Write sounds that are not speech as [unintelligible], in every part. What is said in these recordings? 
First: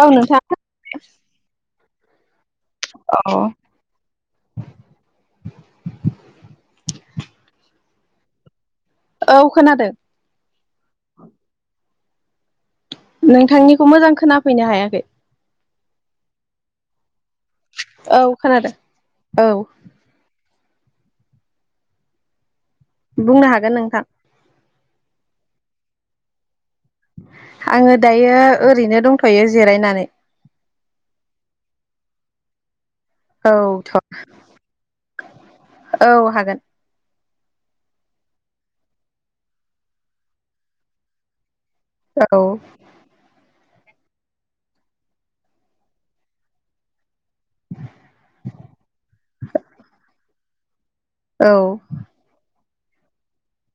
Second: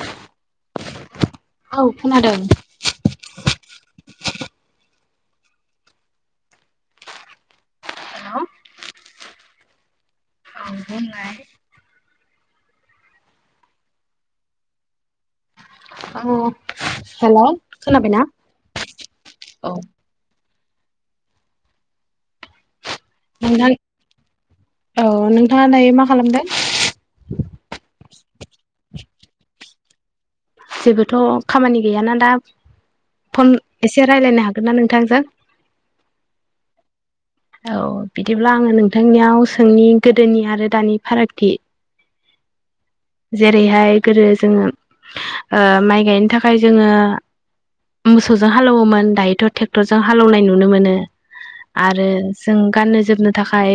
औ नोंथां [unintelligible] औ खोनादों औ। [inaudible] औ खोनादो। बुंनाय नोंथांनिखौ मोजां खोनाफैनो हायाखै औ हेलौ औ खोनाबायना खोनादों औ बुंनो हागोन नोंथां औ नोंथाङा दायो मा खालामदो आङो दायो ओरैनो दंथ'यो जिरायनानै जेबोथ' खामानि गैयाना दा फन औ इसे रायलायनो हागोन ना नोंथांजो औ हागोन औ बिदिब्ला आङो नोंथांनियाव सोंनि गोदोनि आरो दानि फारागथि। औ। ओरैहाय गोदो जोंङो ओ माइ गायनो थाखाय जोंङो मोसौजों हालौवोमोन दायोथ' टेक्टरजों हालेवनाय नुनो मोनो। औ आरो जों गाननो जोबनो थाखाय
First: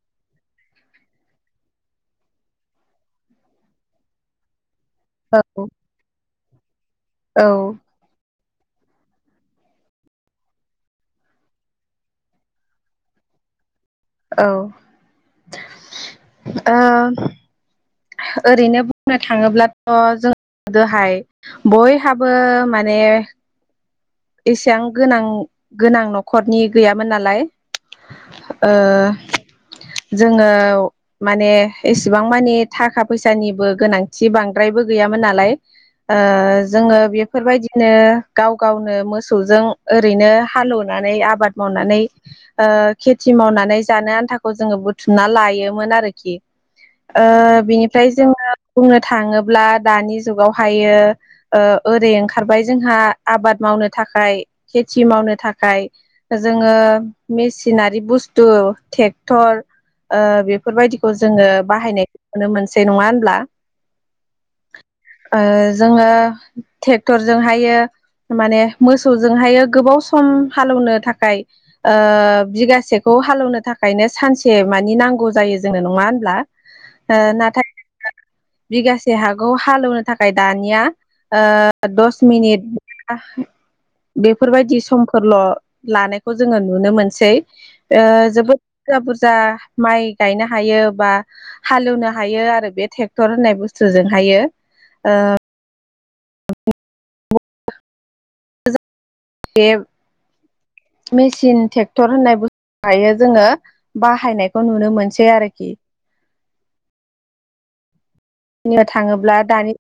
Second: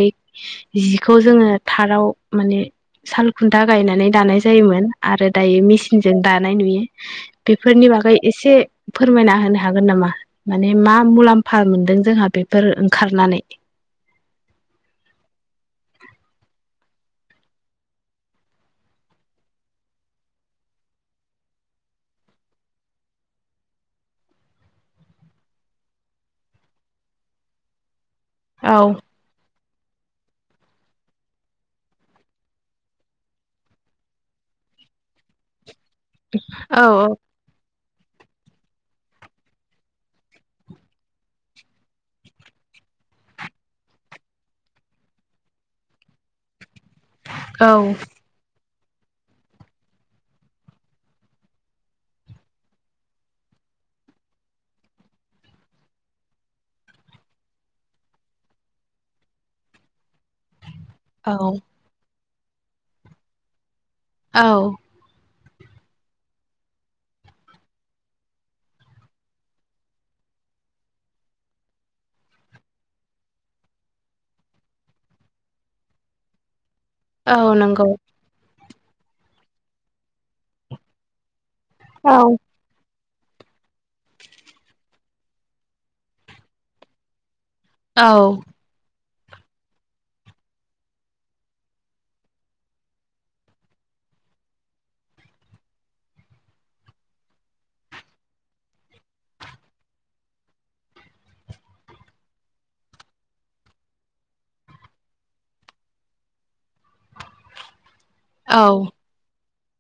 जिखौ जोंङो थाराव माने सालखुन्था गायनानै दानाय जायोमोन। आरो दायो औ मिचिनजों दानाय नुयो औ बेफोरनि बागै इसे फोरमायना होनो हागोन नामा माने मा मुलाम्फा मोन्दों जोंहा बेफोर ओंखारनानै। जानाय औ ओ ओरैनो बुंनो थाङोब्लाथ' जों गोदोहाय बयहाबो माने एसेबां गोनां गोनां न'खरनि गैयामोन नालाय ओ औ जोङो माने एसेबां मानिे थाखा फैसानिबो गोनांथि बांद्रायबो गैयामोन नालाय ओ औ जोङो बेफोरबायदिनो गाव गावनो मोसौजों ओरैनो हालेवनानै आबाद मावनानै ओ खेथि मावनानै ज आन्थाखौ जोङो बुथुमना लायोमोन आरोखि ओ औ बिनिफ्राय जोङो बुंनो थाङोब्ला दानि जुगावहायो ओ ओरै ओंखारबाय जोंहा आबाद मावनो थाखाय खेथि मावनो थाखाय जोङो मेसिनारि बुस्थु ट्रेक्टर, ओ बेफोरबायदिखौ जोङो औ बाहायनायखौ नुनो मोनसै नङा होनब्ला? औ ओ जोङो ट्रेक्टरजों हायो माने मोसौजोंहायो गोबाव सम हालौवनो थाखाय ओ बिगासेखौ हालेवनो थाखाय ओंखायनो सानसे मानि नांगौ जायो जोनो नङा होनब्ला? ओ औ नाथाय नंगौ। बिगासे हाागखौ हालेवनो थाखाय दानिया ओ औ दस मिनिट बेफोरबायदि समफोरल' लानायखौ जोङो नुनो मोनसै। आ औ जोबोद जा माइ गायनो हायो बा हालेवनो हायो आरो बे ट्रेक्टर होननाय बुस्थुजोंहाय आयो अ [unintelligible] मेसििन ट्रेक्टर होननाय बुस्थु दायो जोङो बाहायनायखौ नुनो मोनसै आरोखि औ जनियाव थाङोब्ला दानि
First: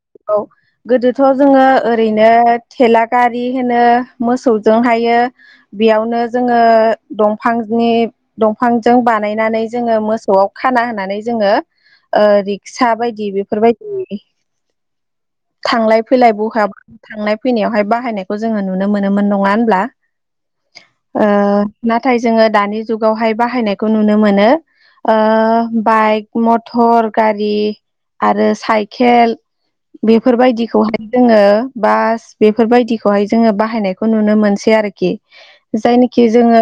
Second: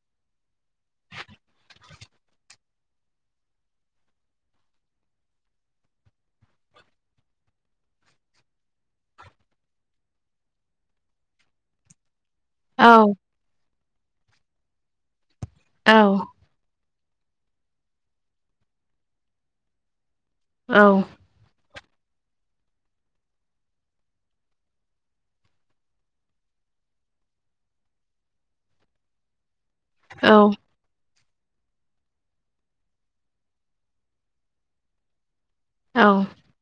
गोदोथ' जोङो ओरैनो थेला गारि होनो मोसौजोंहाय बेयावनो जोङो दंफांनि दंफांजों बानायनानै जोङो मोसौआव खाना होनानै जोङो औ रिक्सा बायदि बेफोरबायदि थांलाय फैलाय औ बहा थांनाय फैनायावहाय बाहायनायखौ जोङो नुनो मोनोमोन नङा होनब्ला? औ ओ नाथाय जोङो दानि जुगावहाय बाहायनायखौ नुनो मोनो आ बाइक मथर गारि आरो साइकेल औ बेफोरबायदिखौहाय जोङो बास बेफोरबायदिखौहाय जोङो बाहायनायखौ नुनो मोनसै आरोखि जायनोखि जोङो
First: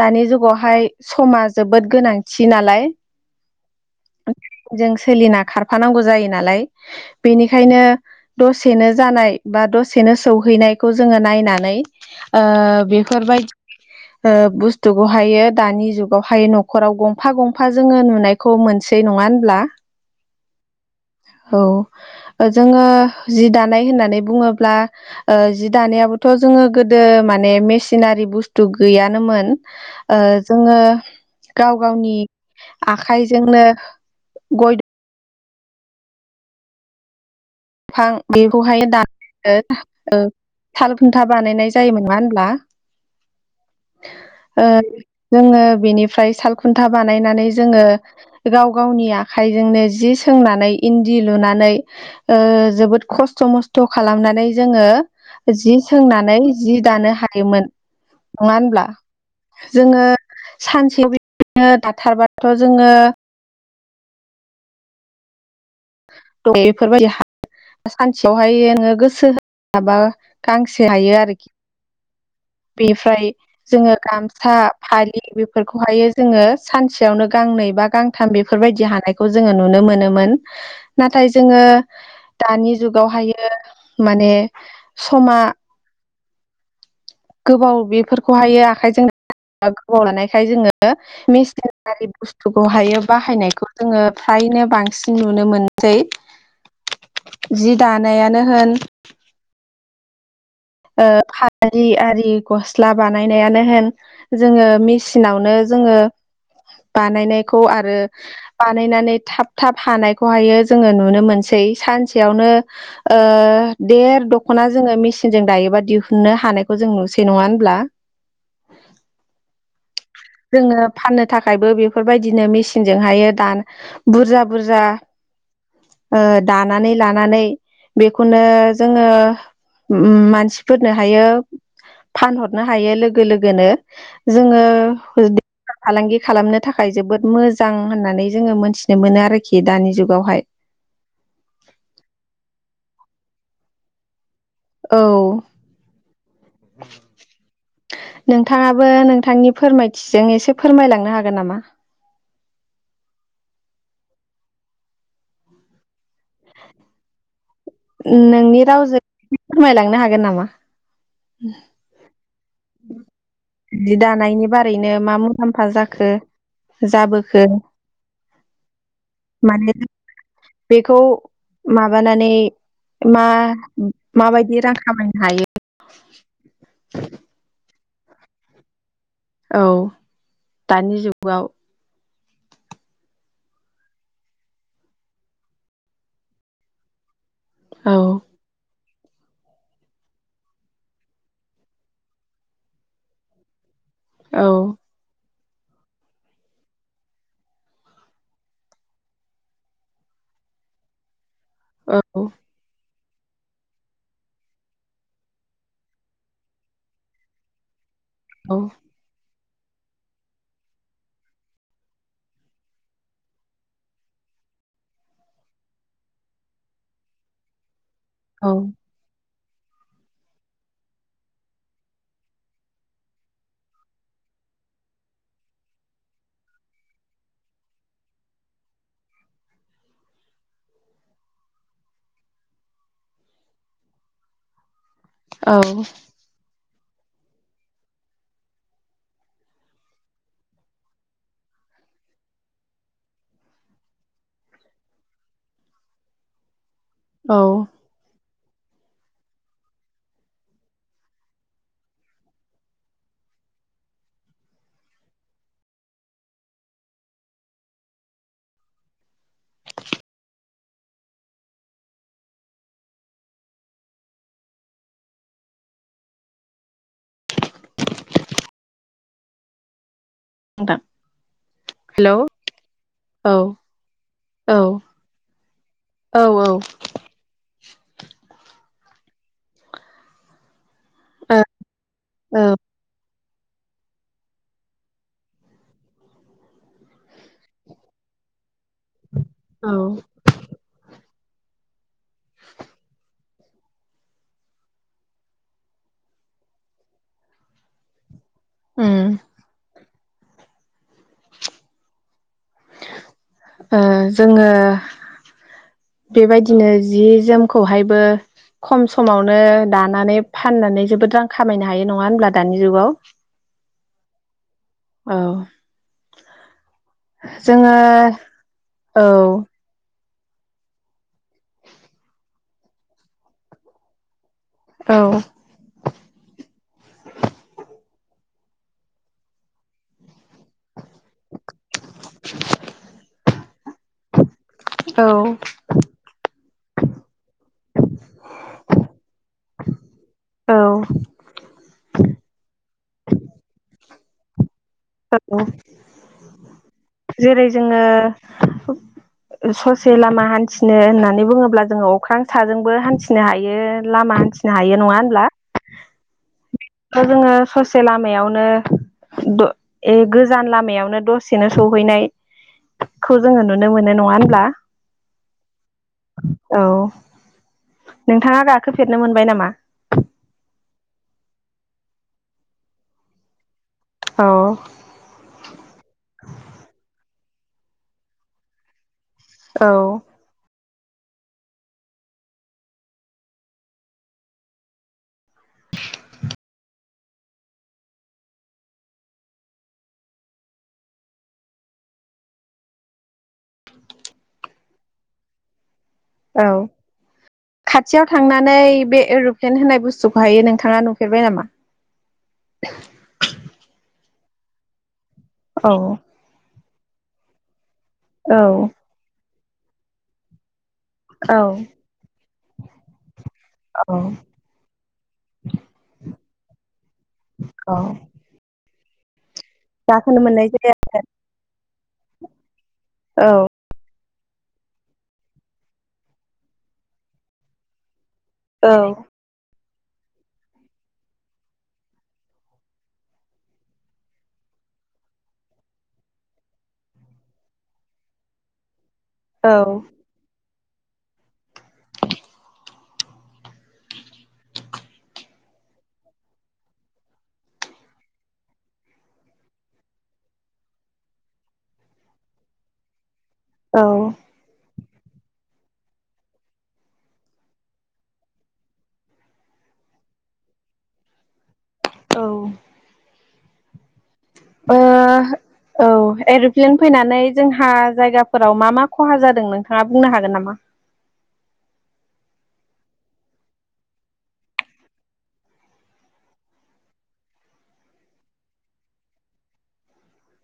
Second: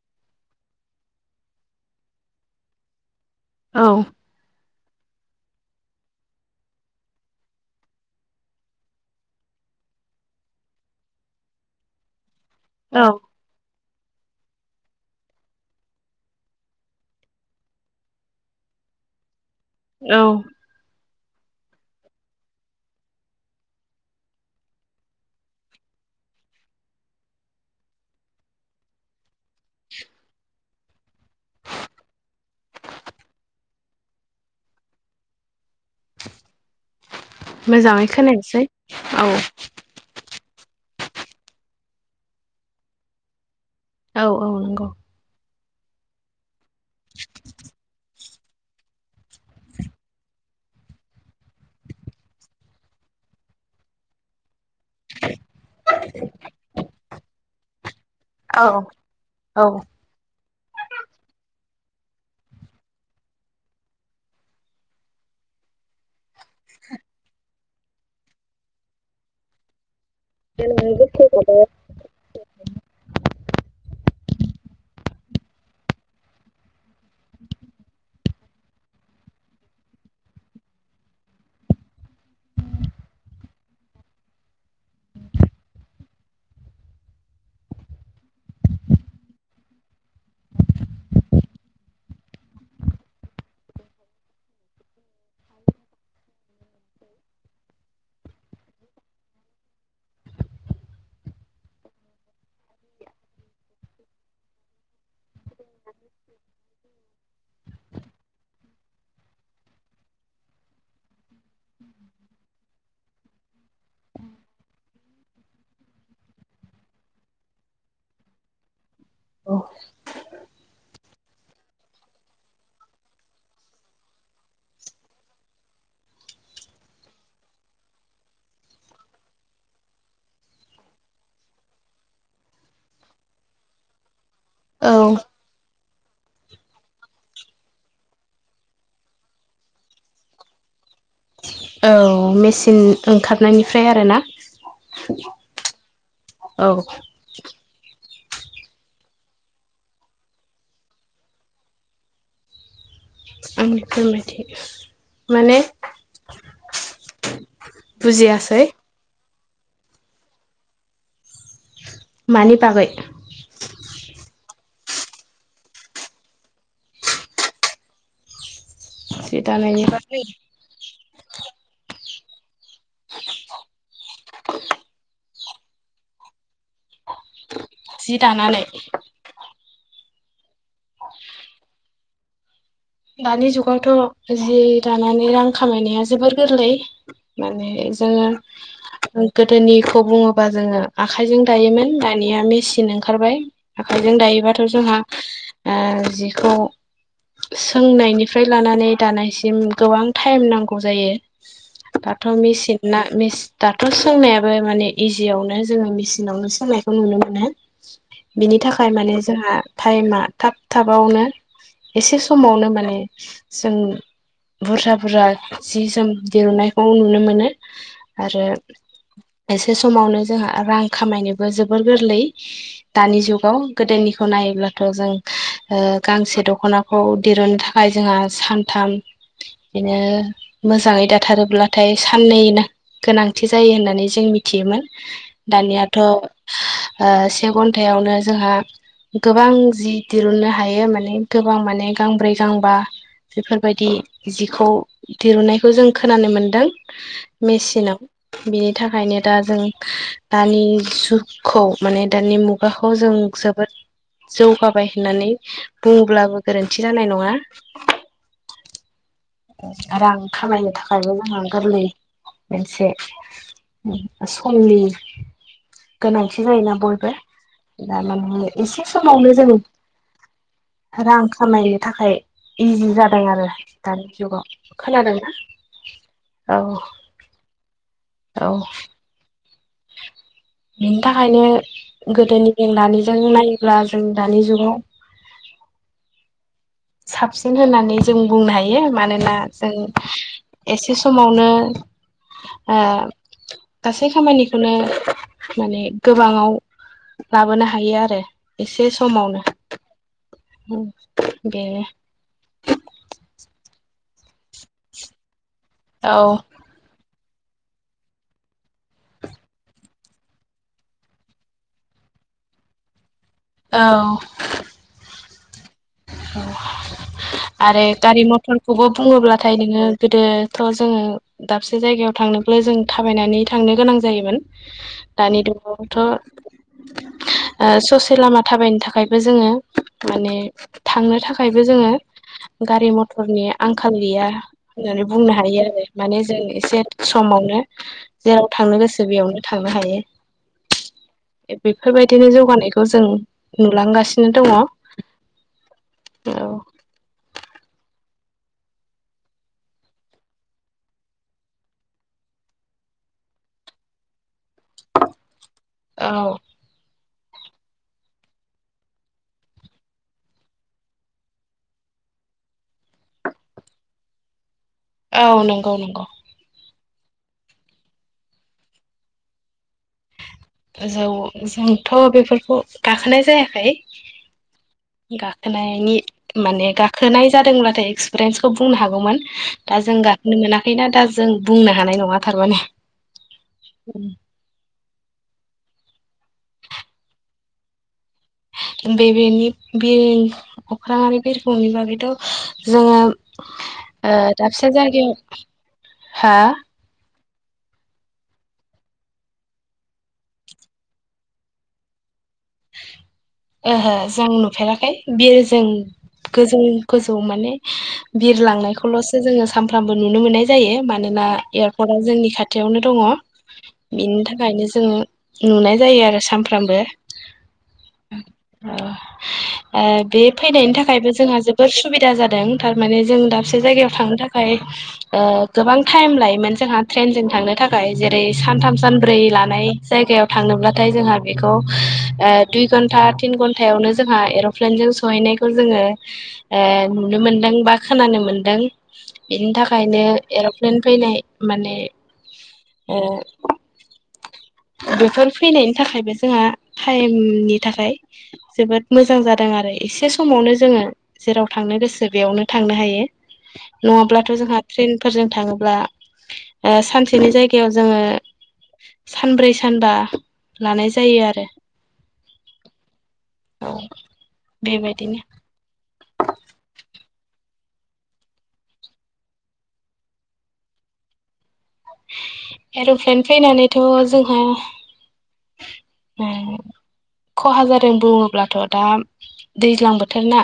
दानि जुगावहाय समा जोबोद गोनांथि नालाय औ जों सोलिना खार थफानांगौ जायो नालाय बेनिखायनो दसेनो जानाय बा दसेनो सौहैनाय जोंङो नायनानै ओ बेफोरबायदि ओ बुस्थुखौहायो दानि जुगावहाय न'खराव गंफा गंफा जोङो नुनायखौ मोनसेै नङा होनब्ला? औ औ जोङो जि दानाय होननानै बुङोब्ला जि दानायाबोथ' जोङो गोदो माने मेसिनारि बुस्थु गैयानोमोन जोङो गाव गावनि आखाइजोंनो गय मोजाङै बिफां खोनायासै बेखौहाय औ दानो औ । साल खुन्था बानायनाय जायोमोन नङा होनब्ला? औ औ ओ नंगौ जोङो बेनिफ्राय सालखुन्था बानायनानै जोङो गाव गावनि आखाइजोंनो जि सोंनानै इन्दि लुनानै ओ जोबोद खस्थ' मस्थ' खालामनानै जोङो जि सोंनानै जि दानो हायोमोन । नङा औ होनब्ला औ जोङो सानसेयाव बिदिनो दाथारबाथ' जोङो द बेफोरबायदि सानसेयावहाय नोङो गोसो होनो हाबा गांसे हायो आरोखि बेनिफ्राय जोङो गाम सा फालि बेफोरखौहायो जोङो सानसेयावनो गांनै बा गांथाम बेफोरबायदि हानायखौ जों जोङो नुनो मोनोमोन नाथाय जोङो दानि जुगावहायो माने समा गोबाव बेफोरखौ हायो आखाइजों गोबाव लानायखाय जोङो मेसिनारि बुस्थुखौहायो बाहायनायखौ जोङो फ्राय नो बांसिन नुनो मोनसै । जि दानायानो होन ओ फालि आरि गस्ला बानायनायानो होन जोङो मेसिनावनो जोङो बानायनायखौ आरो बानायनानै थाब थाब हानायखौहायो जोङो नुनो मोनसै । सानसेआवनो ओ देर दखना जोङो मेसि जों दायोबा दिहुननो हानायखौ जों नुसै नङा होनब्ला? जोङो फाननो थाखायबो बेफोरबायदिनो मेचनजोंहायो दान बुरजा बुरजा ओ दानानै लानानै बेखौनो जोङो उम मानसिफोरनो हायो फानहरनो हायो लोगो लोगोनो जोङो औ बेफार फालांगि खालामनो थाखाय जोबोद मोजां होननानै जोङो मोनथिनो मोनो आरोखि दानि जुगावहाय । औ मेचिन ओंखारनायनिफ्राय आरो ना औ । औ नोंथाङाबो नोंथांनि फोरमायथिजों एसे फोरमायलांनो हागोन नामा? आंनिफोरमायथि माने नोंनि बुजियासै रावजों फोरमायलांनो हागोन नामा? मानि बागै जि दानायनिबा ओरैनो मा मुलाम्फा जाखो जाबोखो? जि माने दानायनि बागै बेखौ माबानानै मा माबायदि रां खामायनो हायो । [inaudible] जि दानानै औ दानि जुगाव दानि जुगावथ' जि दानानै रां खामायनाया जोबोर गोरलै माने औ जोङो गोदोनिखौ बुङोबा जोङो आखायजों दायोमोन दानिया मेचन ओंखारबाय । आखाइजों औ दायोबाथ' जोंहा ओ जिखौ सोंनायनिफ्राय लानानै दानायसिम गोबां टाइम नांगौ जायो । औ दाथ मिसिन ना दाथ' सोंनायाबो माने इजियावनो जोङो मेचिनावनो सोंनायखौ नुनो मोनो । बिनि औ थाखाय माने जोंहा टाइमा थाब थाबावनो एसे समावनो माने जों बुरजा बुरजा जि जोम दिरुननायखौ नुनो मोनो । आरो औ एसे समावनो जोंहा रां खामायनोबो जोबोर गोरलै दानि जुगाव गोदोनिखौ नाय नायायोब्लाथ' जों ओ गांसे दख'नाखौ दिरुननो थाखाय जोंहा सानथाम बेनो मोजाङै दाथारोब्लाथाय साननै ना गोनांथि जायो होननानै जों मिथियोमोन औ दानियाथ' [inaudible] ओ से घन्टायावनो जोंहा गोबां जि दिरुननो हायो माने गोबां माने गांब्रै गांबा बेफोरबायदि जिखौ दिरुननायखौ जों खोनानो मोन्दों औ मेसिनाव बिनि थाखायनो दा जों दानि जुगखौ माने दानि मुगाखौ जों जोबोद जौगाबाय होननानै बुंब्लाबो गोरोन्थि जानाय नङा। रां खामायनो थाखायबो जोंहा गोरलै । मोनसे सम'नि गोनांथि जायोना बयबो दामाने एसे समावनो जों नोंथां रां खामायनो हेलौ थाखाय इजि जादों औ आरो दा औ खोनादोंना? औ ओ औ औ बेनि थाखायनो औ गोदोनि जेंनानि जों नायोब्ला जों दानि जुगाव साबसिन होननानै जों बुंनो हाय यो मोना औ जों एसे समावनो ओ गासै खामानि खौनो माने गोबाङाव लाबोनो हायो आरो। एसे उम समावनो बेनो । ओ जोङो औ बेबायदिनो जि जोमखौ हायबो ख'म समावनो दानानै फाननानै जोबोद रां खामायनो हायो नङा होनब्ला दानि जुगाव। औ। औ औ जोङो आरो गारि मथरखौबो औ बुङोब्लाथाय नोङो गोदोथ' जोङो दाबसे जायगायाव थांनोब्ला जों थाबायनानै थांनो गोनां जायोमोन औ दानि दु [inaudible] थ' ओ सस लामा थाबायनो थाखायबो जोङो माने थांनो थाखायबो जोङो गारि मथरनि आंखाल गैया औ होननानै बुंनो हायो आरो माने जों एसे समावनो जेराव थांनो गोसो बेयावनो थांनो हायो औ बेफोरबायदिनो जौगानायखौ जों नुलांगासिनो दङ। [inaudible] जेरै' जोङो ससे लामा हान्थिनो होननानै बुङोब्ला जोङो अख्रां साजोंबो हान्थिनो हायो लामा हान्थि नो हायो नङा होनब्ला औ दा जोङो ससे लामायावनो द ए गोजान लामायावनो दसेनो सहैनाय खौ जोङो नुनो मोननाय नङा होनब्ला। औ नंगौ नंगौ। औ नोंथाङा गाखोफेरनो मोनबाय नामा? जौ जोंथ' बेफोरखौ गाखोनाय जायाखै औ गाखो नायनि माने खोनाय जादोंब्लाथाय एक्सपिरियेन्सखौ बुंनो हागौमोन औ दा जों गाखोनो मोना खैना दा जों बुंनो हानाय नङा थारमाने [inaudible] बे बेनि बे अखांरि बिरखंनि बागैथ' जोङो ओ दाबसे जायगायाव हा औ खाथियाव थांनानै बे एर'प्लेन होननाय बुस्थुखौहायो नोंथाङा नुफेरबाय नामा? मोजां नुफेराखै बियो जों औ गोजौ गोजौ माने बिर औ लांनायखौल'सो जोङो सानफ्रामबो नुनो मोननाय जायो मानोना औ एयारपर्टआ जोंनि खाथियावनो दङ' औ बेनि थाखायनो जोंङ नुनाय जायो आरो सानफ्रामबो औ बे गाखोनो मोननाय फैनायनि जाया थाखायबो जोंहा जोबोर सुबिदा जादों थारमान जों औ दाबसे जायगायाव थांनो थाखाय गोबां टाइम लायोमोन जोंहा ट्रेनजों थांनो थाखाय जेरै ओरै औ सानथाम सानब्रै लानाय जायगायाव थांनोब्लाथाय जोंहा बेखौ दुइ घन्टा थिन घन्टायावनो जोंहा एर'प्लेनजों सहैनायखौ जोङो ओ नुनो मोनदों बा खोनानो मोनदों औ बेनि थाखायनो ए फैनाय माने ओ बेफोर फैनायनि थाखायबो जोंहा टाइमनि थाखाय जोबोद मोजां जादों आरो एसे समावनो जोङो जेराव थां थांनो गोसो बेयावनो थांनो हायो औ नङाब्लाथ' जोंहा ट्रेनफोरजों थाङोब्ला सानसेनि जायगायाव जोङो सानब्रै सानबा लानाय जायो आरो औ औ ओ औ एर'प्लेन फैनानै जोंहा जायगाफोराव मा मा खहा जादों नोंथाङा बुंनो हागोन नामा एर'प्लेन फैनानैथ' जोंहा ओ [inaudible] खहा जादों बुङोब्लाथ' दा दैज्लां बोथोर ना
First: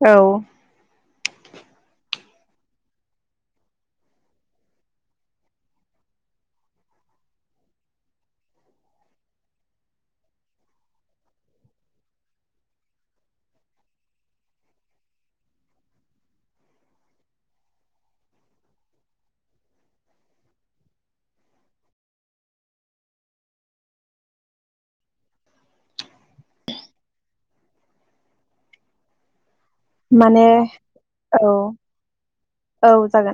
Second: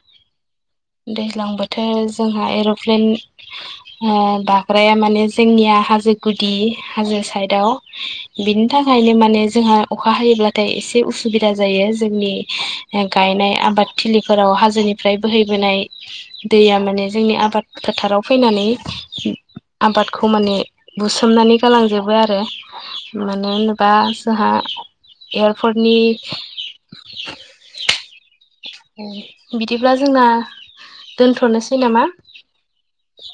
औ दैज्लां बोथोर जोंहा एर'प्लेन बाग्राया माने जोंनिया हाजो गुदि हाजो साइडआव बिनि थाखायनो माने जोंहा अखा हायोब्लाथाय एसे उसुबिदा जायो जोंनि गायनाय आबाद थिलिफोराव हाजोनिफ्राय बोहै बोनाय दैया माने जोंनि आबाद फोथाराव फैनानै आबादखौ माने बुसोमनानै गालांजोबो आरो मानो होनोबा जोंहा एयारपर्टनि बिदिब्ला जोंना माने औ दोनथ'नोसै नामा औ जागोन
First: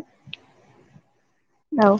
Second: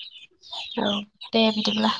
औ देदिब्ला औ